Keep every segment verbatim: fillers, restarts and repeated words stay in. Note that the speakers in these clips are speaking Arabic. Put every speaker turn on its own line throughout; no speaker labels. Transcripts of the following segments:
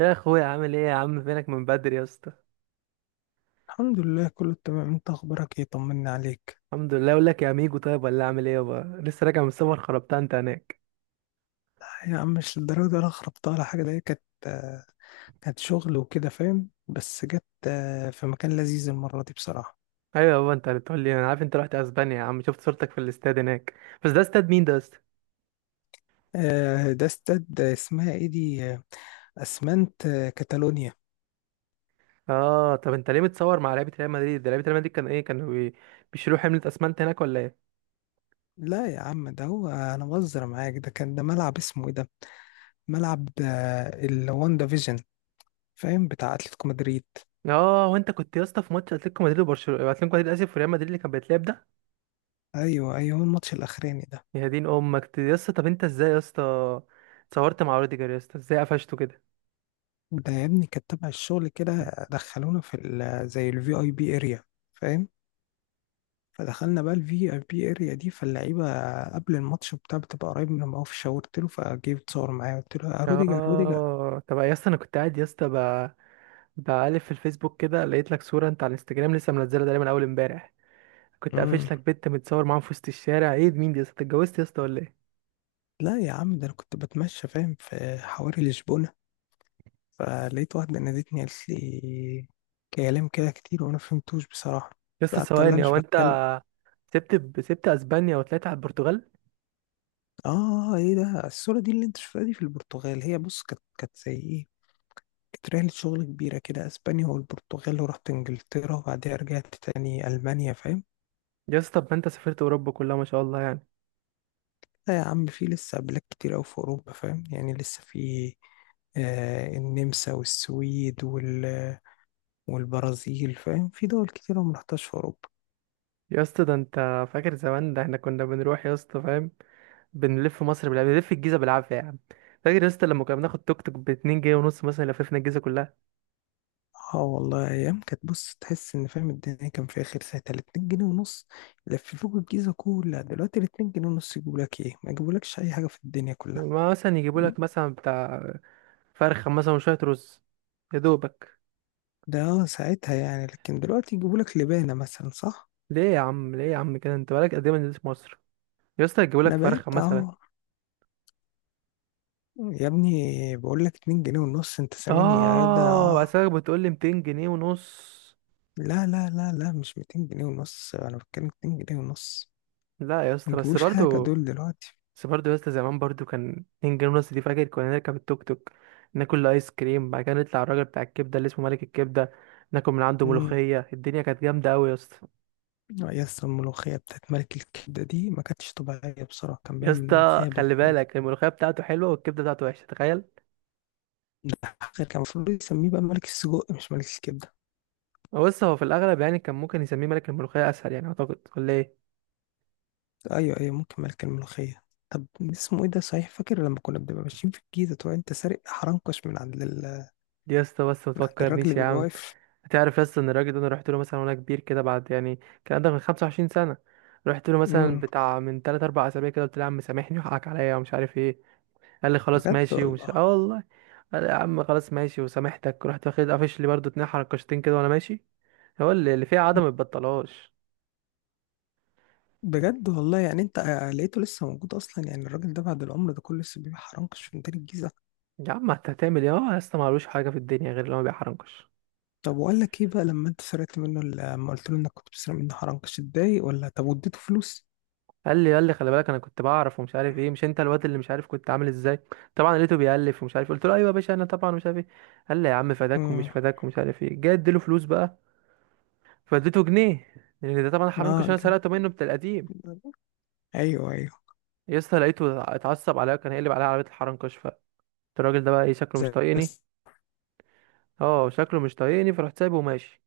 يا اخويا عامل ايه يا عم؟ فينك من بدري يا اسطى؟
الحمد لله، كله تمام. انت اخبارك ايه؟ طمنا عليك.
الحمد لله. اقول لك يا ميجو، طيب ولا اعمل ايه يابا، لسه راجع من السفر. خربتها انت هناك.
لا يا عم، مش للدرجه دي، انا خربتها على حاجه. ده كانت آه، كانت شغل وكده، فاهم؟ بس جت آه، في مكان لذيذ المره دي بصراحه.
ايوه يابا انت اللي بتقول لي. انا عارف انت رحت اسبانيا يا عم، شفت صورتك في الاستاد هناك. بس ده استاد مين ده يا اسطى؟
آه، ده استاد آه، اسمها ايه دي آه، اسمنت آه، كاتالونيا.
اه طب انت ليه متصور مع لعيبه ريال مدريد؟ ده لعيبه ريال مدريد كان ايه، كانوا بي- بيشيلوا حمله اسمنت هناك ولا ايه؟
لا يا عم، ده هو انا بهزر معاك. ده كان ده ملعب اسمه ايه ده، ملعب الواندا فيجن، فاهم؟ بتاع اتلتيكو مدريد.
اه وانت كنت يا اسطى في ماتش اتلتيكو مدريد وبرشلونه، اتلتيكو مدريد اسف وريال مدريد اللي كان بيتلعب ده؟
ايوه ايوه، هو الماتش الاخراني ده.
يا دين امك يا اسطى. طب انت ازاي يا اسطى اتصورت مع روديجر يا اسطى، ازاي قفشته كده؟
ده يا ابني كانت تبع الشغل، كده دخلونا في ال- زي الفي اي بي اريا، فاهم؟ فدخلنا بقى الفي اي بي اريا دي، فاللعيبه قبل الماتش بتاع بتبقى قريب منهم قوي، فشاورت له فجه يتصور معايا، قلت له يا روديجر، روديجر!
اه طب يا اسطى، انا كنت قاعد يا اسطى ب- بقلب في الفيسبوك كده، لقيت لك صوره انت على الانستجرام لسه منزلها ده من اول امبارح. كنت
امم.
قافش لك بنت متصور معاها في وسط الشارع، ايه ده، مين دي يا اسطى؟ أنت اتجوزت يا اسطى ولا ايه؟
لا يا عم، ده انا كنت بتمشى، فاهم، في حواري لشبونه، فلقيت واحده نادتني قالت لي كلام كده كتير وانا فهمتوش بصراحه.
يا اسطى
قعدت اقول لها
ثواني،
مش
هو انت
بتكلم.
سبت سبت اسبانيا وطلعت على البرتغال؟
اه، ايه ده الصوره دي اللي انت شفتها دي في البرتغال؟ هي بص كانت كانت زي ايه. كانت رحلة شغل كبيرة كده، أسبانيا والبرتغال، ورحت إنجلترا، وبعدها رجعت تاني ألمانيا، فاهم.
يا اسطى طب ما انت سافرت اوروبا كلها ما شاء الله يعني.
لا يا عم، في لسه بلاد كتير أوي في أوروبا، فاهم، يعني لسه في آه النمسا والسويد وال والبرازيل، فاهم، في دول كتير أنا مرحتهاش في أوروبا.
يا اسطى ده انت فاكر زمان، ده احنا كنا بنروح يا اسطى فاهم، بنلف مصر بالعافيه، بنلف الجيزه بالعافيه يا عم. فاكر يا اسطى لما كنا بناخد توك توك ب اتنين جنيه ونص مثلا، لففنا الجيزه كلها.
اه والله، أيام كانت، بص، تحس إن، فاهم، الدنيا كان فيها خير ساعتها. الاتنين جنيه ونص لففوك الجيزة كلها، دلوقتي الاتنين جنيه ونص يجيبولك ايه؟ ما يجيبولكش أي حاجة في الدنيا كلها.
ما مثلا يجيبوا
م-
لك مثلا بتاع فرخة مثلا وشوية رز، يا دوبك.
ده ساعتها يعني، لكن دلوقتي يجيبولك لبانة مثلا، صح.
ليه يا عم، ليه يا عم كده، انت بقالك قد ايه ما نزلتش مصر يا اسطى؟
انا
هتجيبولك
بقالي
فرخة
بتاع
مثلا؟
أهو. يا ابني بقول لك اتنين جنيه ونص، انت سامعني يا
اه
جدع؟
بس بتقول لي ميتين جنيه ونص.
لا لا لا لا، مش ميتين جنيه ونص، انا بتكلم اتنين جنيه ونص.
لا يا
ما
اسطى بس
يجيبوش حاجه
برضو،
دول دلوقتي.
بس برضو يا اسطى، زمان برضو كان اتنين جنيه ونص دي، فاكر كنا نركب التوك توك، ناكل ايس كريم، بعد كده نطلع الراجل بتاع الكبده اللي اسمه ملك الكبده، ناكل من عنده
امم.
ملوخيه. الدنيا كانت جامده قوي يا اسطى.
يا اسطى، الملوخيه بتاعت ملك الكبده دي ما كانتش طبيعيه بصراحه، كان
يا
بيعمل
اسطى
ملوخيه بت...
خلي بالك الملوخيه بتاعته حلوه والكبده بتاعته وحشه، تخيل.
غير كان المفروض يسميه بقى ملك السجق مش ملك الكبده.
هو بص، هو في الاغلب يعني كان ممكن يسميه ملك الملوخيه اسهل يعني اعتقد، ولا ايه؟
ايوه ايوه، ممكن ملك الملوخيه. طب اسمه ايه ده، صحيح فاكر لما كنا بنبقى ماشيين في الجيزه تقول انت سارق حرنكش من عند ال...
يا اسطى بس ما
من عند الراجل اللي
تفكرنيش يا
بيبقى
عم.
واقف؟
هتعرف يا اسطى ان الراجل ده انا رحت له مثلا وانا كبير كده، بعد يعني كان عندك من خمسة وعشرين سنه. رحت له مثلا بتاع من ثلاثة اربع اسابيع كده، قلت له يا عم سامحني وحقك عليا ومش عارف ايه. قال لي خلاص
بجد
ماشي ومش،
والله.
اه والله. قال لي يا عم خلاص ماشي وسامحتك، رحت واخد، قافش لي برضه اتنين حركشتين كده وانا ماشي. هو اللي اللي فيها عدم ما يتبطلهاش.
بجد والله، يعني انت لقيته لسه موجود اصلا، يعني الراجل ده بعد العمر ده كله لسه بيبيع حرنكش في ميدان الجيزه.
يا عم انت هتعمل ايه؟ هو يا اسطى معلوش، حاجه في الدنيا غير اللي هو بيحرنكش.
طب واقول لك ايه بقى، لما انت سرقت منه ال- لما قلت له انك كنت بتسرق منه حرنكش، اتضايق ولا طب واديته فلوس؟
قال لي قال لي خلي بالك انا كنت بعرف ومش عارف ايه، مش انت الواد اللي مش عارف كنت عامل ازاي. طبعا لقيته بيألف ومش عارف، قلت له ايوه يا باشا انا طبعا مش عارف ايه. قال لي يا عم فداك ومش
امم.
فداك ومش عارف ايه، جاي اديله فلوس بقى، فاديته جنيه، لان ده طبعا
اه
حرنكش انا
ج-
سرقته منه بتاع القديم.
ايوه ايوه.
يا اسطى لقيته اتعصب عليا، كان هيقلب عليا عربيه الحرنكش، فقلت الراجل ده بقى ايه، شكله مش
زي
طايقني.
بس.
اه شكله مش طايقني، فرحت سايبه وماشي.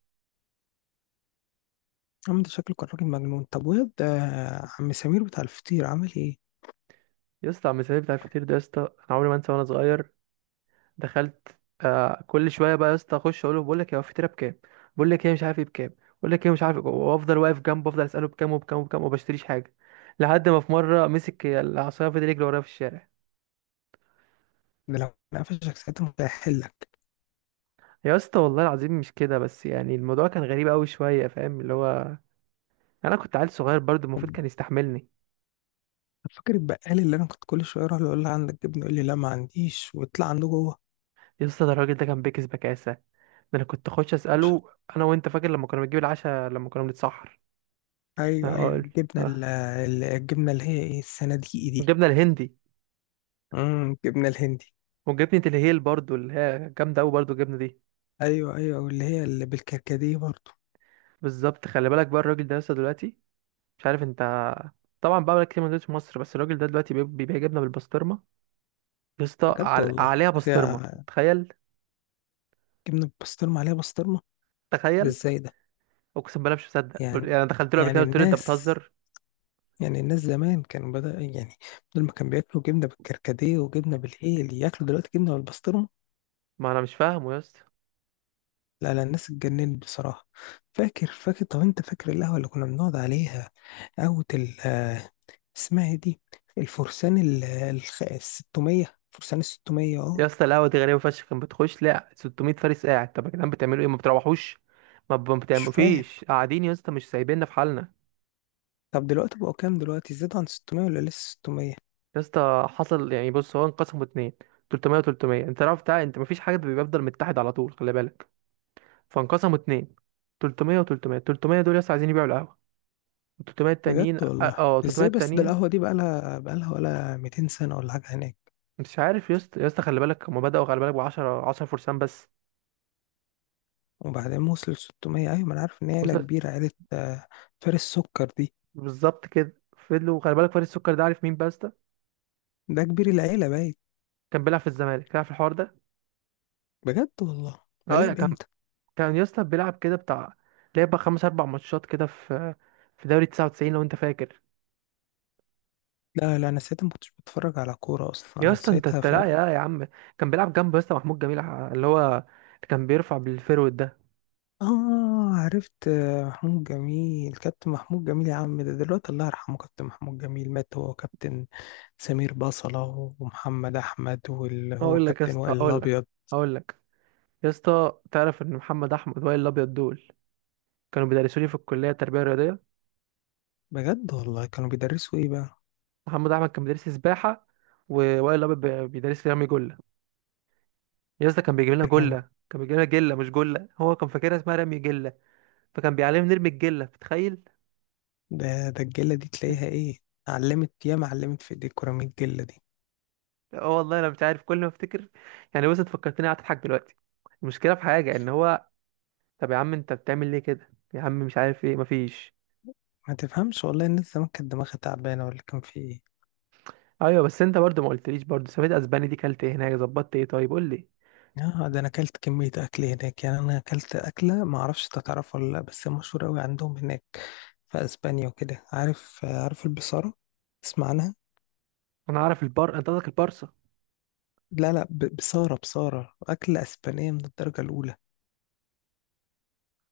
عم ده شكله كان راجل مجنون. طب واد آه، عم سمير بتاع الفطير عامل ايه؟
يا اسطى عم سيف بتاع الفطير ده، يا اسطى انا عمري ما انسى، وانا صغير دخلت آه كل شويه بقى يا اسطى، اخش اقول له، بقول لك يا هو الفطيره بكام، بقول لك ايه مش عارف ايه بكام، بقول لك ايه مش عارف إيه، وافضل واقف جنبه افضل اساله بكام وبكام وبكام، وما بشتريش حاجه. لحد ما في مره مسك العصايه فضل يجري ورايا في الشارع.
ده لو انا قفشك ساعتها مش هيحلك.
يا اسطى والله العظيم، مش كده بس يعني، الموضوع كان غريب قوي شويه فاهم، اللي هو انا كنت عيل صغير برضه المفروض كان يستحملني.
طب فاكر البقال اللي انا كنت كل شويه اروح له اقول له عندك جبنه، يقول لي لا ما عنديش، ويطلع عنده جوه؟
يا اسطى ده الراجل ده كان بيكس بكاسه ده. انا كنت اخش اساله، انا وانت فاكر لما كنا بنجيب العشاء لما كنا بنتسحر.
ايوه ايوه،
أقول-
الجبنه
آه.
ال- ال- الجبنه اللي هي ايه، الصناديقي دي.
جبنا الهندي.
امم الجبنه الهندي.
وجبنة الهيل برضو اللي هي جامدة أوي برضو الجبنة دي.
ايوه ايوه، واللي هي اللي بالكركديه برضه.
بالظبط خلي بالك بقى، الراجل ده لسه دلوقتي مش عارف انت، طبعا بقى بقالك كتير ما نزلتش مصر، بس الراجل ده دلوقتي بيب- بيبيع جبنة بالبسطرمة. يا اسطى
بجد
عل...
والله،
عليها
هي
بسطرمة. تخيل
جبنه بسطرمه عليها بسطرمه؟ ده
تخيل.
ازاي ده؟
اقسم بالله مش مصدق، قل-
يعني.
يعني أنا دخلت له قبل كده
يعني
قلت له انت
الناس.
بتهزر.
يعني الناس زمان كانوا بدأ يعني، بدل ما كانوا بياكلوا جبنه بالكركديه وجبنه بالايه، اللي ياكلوا دلوقتي جبنه بالبسطرمه.
ما انا مش فاهمه يا اسطى.
لا لا، الناس اتجننت بصراحه. فاكر فاكر، طب انت فاكر القهوه اللي كنا بنقعد عليها؟ قهوه اسمها إيه دي، الفرسان ال الخ- الستمية، فرسان الستمية،
يا
اه.
اسطى القهوة دي غريبة فشخ، كان بتخش لا ستمئة فارس قاعد، طب يا جدعان بتعملوا ايه؟ ما بتروحوش، ما ب- ما
مش
بتعملوا
فاهم.
فيش، قاعدين يا اسطى مش سايبيننا في حالنا.
طب دلوقتي بقوا كام؟ دلوقتي زاد عن ستمية ولا لسه ستمية؟
يا اسطى حصل يعني بص، هو انقسموا اتنين، تلتميه و300، انت عارف بتاع، انت مفيش حاجه بيبقى بيفضل متحد على طول خلي بالك. فانقسموا اتنين، تلتميه و300. تلتميه دول يا اسطى عايزين يبيعوا القهوه، و ثلاثمية
بجد
التانيين اه
والله،
آه، تلتميه
ازاي بس؟ ده
التانيين
القهوة دي بقالها بقالها ولا ميتين سنة ولا حاجة هناك.
مش عارف يا اسطى. يا اسطى خلي بالك، هما بداوا خلي بالك ب عشرة عشرة فرسان بس،
وبعدين وصل ستمية، ايوه ما انا عارف ان هي عيلة
وصلت.
كبيرة، عيلة آه، فارس سكر دي.
بالظبط كده، فضلوا خلي بالك، فريق السكر ده عارف مين بقى يا اسطى؟
ده كبير العيلة باين.
كان بيلعب في الزمالك، عارف الحوار ده؟
بجد والله، ده
اه لا،
لعب
كان
امتى؟
كان يا اسطى بيلعب كده بتاع، لعب بقى خمس اربع ماتشات كده في في دوري تسعة وتسعين لو انت فاكر.
لا لا، انا ساعتها ما كنتش بتفرج على كورة اصلا،
يا
انا
اسطى انت
ساعتها
انت لا
فاهم.
يا يا عم. كان بيلعب جنبه يا اسطى محمود جميل، ع- اللي هو اللي كان بيرفع بالفيرود ده.
اه، عرفت آه، محمود جميل. كابتن محمود جميل يا عم ده دلوقتي الله يرحمه، كابتن محمود جميل مات، هو كابتن سمير بصلة، ومحمد أحمد، واللي هو
اقول لك يا
كابتن
اسطى،
وائل
اقول لك
الأبيض.
اقول لك يا اسطى تعرف ان محمد احمد وائل الابيض دول كانوا بيدرسوا لي في الكليه التربيه الرياضيه؟
بجد والله، كانوا بيدرسوا إيه بقى؟
محمد احمد كان بيدرس لي سباحه، ووائل الابيض بي- بيدرس لي رمي جله. يا اسطى كان بيجيب لنا
ده كان.
جله، كان بيجيب لنا جله مش جله، هو كان فاكرها اسمها رمي جله، فكان بيعلمني نرمي الجله، بتخيل.
ده ده الجلة دي تلاقيها إيه، علمت ياما علمت في إيديك كرة من الجلة دي.
اه والله انا مش عارف، كل ما افتكر يعني بص، انت فكرتني قاعد اضحك دلوقتي. المشكله في حاجه ان هو، طب يا عم انت بتعمل ليه كده يا عم، مش عارف ايه، مفيش.
ما تفهمش والله، الناس زمان كانت دماغها تعبانة ولا كان في إيه؟
ايوه بس انت برضو ما قلتليش، برضو سافيت اسباني دي، كلت ايه هناك، ظبطت ايه، طيب قول لي.
اه، ده انا اكلت كمية اكل هناك، يعني انا اكلت اكلة ما اعرفش تعرف ولا لا، بس مشهورة قوي عندهم هناك في اسبانيا وكده. عارف عارف البصارة، تسمع عنها؟
انا اعرف البر، انت قصدك البارسا.
لا لا، ب- بصارة بصارة اكلة اسبانية من الدرجة الاولى.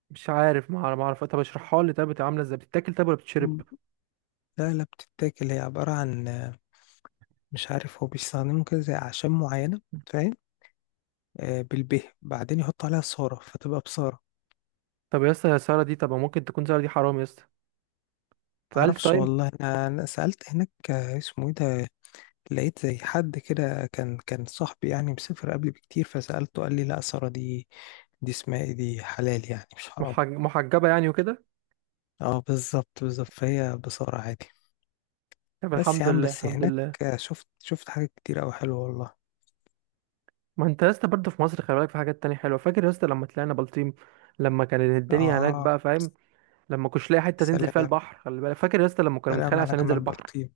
مش عارف، ما اعرف ما اعرف، طب اشرحها لي، طب بتبقى عامله ازاي، بتتاكل طب ولا بتشرب؟
مم. لا لا، بتتاكل، هي عبارة عن آه، مش عارف، هو بيستخدموا كده زي اعشاب معينة، فاهم، آه بالبه بعدين يحطوا عليها صارة فتبقى بصارة.
طب يا اسطى يا ساره دي، طب ممكن تكون ساره دي حرام يا اسطى؟ اتسالت
معرفش
طيب؟
والله، انا أنا سألت هناك آه، اسمه ايه ده. لقيت زي حد كده، كان كان صاحبي يعني، مسافر قبلي بكتير، فسألته قال لي لا، سارة دي، دي اسمها ايه دي، حلال يعني مش حرام.
محج... محجبه يعني وكده.
اه، بالظبط بالظبط، فهي بصارة عادي.
طب
بس يا
الحمد
عم،
لله،
بس
الحمد
هناك
لله.
شفت شفت حاجات كتير أوي حلوة والله.
ما انت يا اسطى برضو في مصر خلي بالك في حاجات تانية حلوه. فاكر يا اسطى لما طلعنا بلطيم، لما كانت الدنيا هناك
اه.
بقى فاهم، لما كنتش لاقي حته تنزل فيها
سلام،
البحر، خلي بالك، فاكر يا اسطى لما كنا
سلام
بنتخانق
على
عشان ننزل
جمال
البحر؟
بلطيم.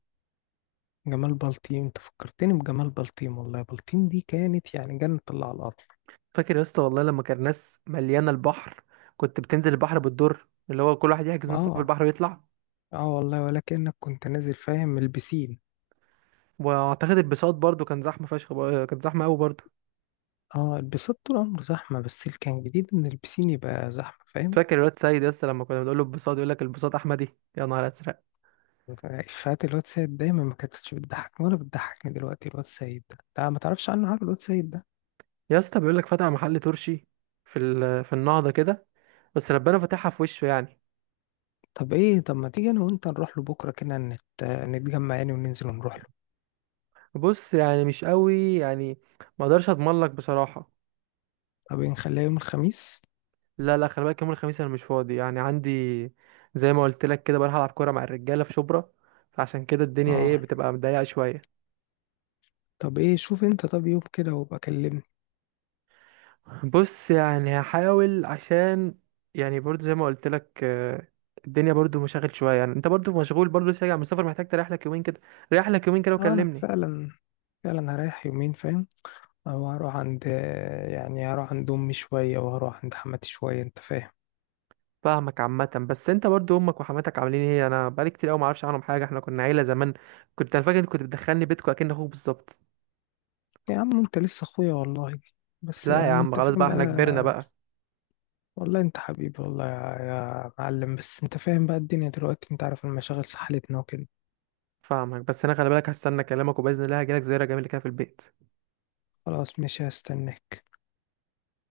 جمال بلطيم، انت فكرتني بجمال بلطيم والله. بلطيم دي كانت يعني جنة الله على الأرض.
فاكر يا اسطى والله لما كان ناس مليانه البحر، كنت بتنزل البحر بالدور، اللي هو كل واحد يحجز نص ساعه في
اه.
البحر ويطلع.
اه والله، ولكنك كنت نازل، فاهم، من البسين.
واعتقد البساط برضو كان زحمه فشخ، بر- كان زحمه قوي برضو.
اه، البسين طول عمره زحمة، بس اللي كان جديد ان البسين يبقى زحمة، فاهم.
فاكر الواد سيد يا اسطى لما كنا بنقول له البساط، يقول لك البساط احمدي، يا نهار ازرق.
إفيهات الواد سيد دايما ما كانتش بتضحكني ولا بتضحكني دلوقتي. الواد سيد ده ده ما تعرفش عنه حاجة، الواد سيد ده.
يا اسطى بيقول لك فتح محل ترشي في ال... في النهضه كده، بس ربنا فتحها في وشه يعني.
طب ايه، طب ما تيجي انا وانت نروح له بكرة كده، نت... نتجمع يعني وننزل ونروح له؟
بص يعني مش قوي يعني، ما اقدرش اضمن لك بصراحه.
طب ايه، نخليها يوم الخميس؟
لا لا خلي بالك، يوم الخميس انا مش فاضي يعني، عندي زي ما قلت لك كده، بروح العب كوره مع الرجاله في شبرا. فعشان كده الدنيا ايه،
اه،
بتبقى مضيقه شويه.
طب ايه، شوف انت طب يوم كده وابقى كلمني.
بص يعني هحاول، عشان يعني برضو زي ما قلت لك، آه، الدنيا برضو مشاغل شويه يعني. انت برضو مشغول برضو لسه راجع من السفر، محتاج تريح لك يومين كده. ريح لك يومين كده
اه، انا
وكلمني.
فعلا. فعلا هريح يومين، فاهم. او هروح عند، يعني هروح عند امي شوية وهروح عند حماتي شوية، انت فاهم.
فاهمك عامه، بس انت برضو امك وحماتك عاملين ايه؟ انا بقالي كتير قوي ما اعرفش عنهم حاجه، احنا كنا عيله زمان، كنت انا فاكر إنت كنت بتدخلني بيتكم اكن اخوك بالظبط.
يا عم انت لسه اخويا والله. بس
لا يا
يعني
عم
انت
خلاص
فاهم
بقى،
بقى.
احنا كبرنا بقى.
والله انت حبيبي والله، يا, يا معلم، بس انت فاهم بقى الدنيا دلوقتي، انت عارف المشاغل سحلتنا وكده.
فاهمك، بس انا خلي بالك، هستنى كلامك، وباذن الله هجيلك زياره جميله كده في البيت.
خلاص ماشي، هستناك.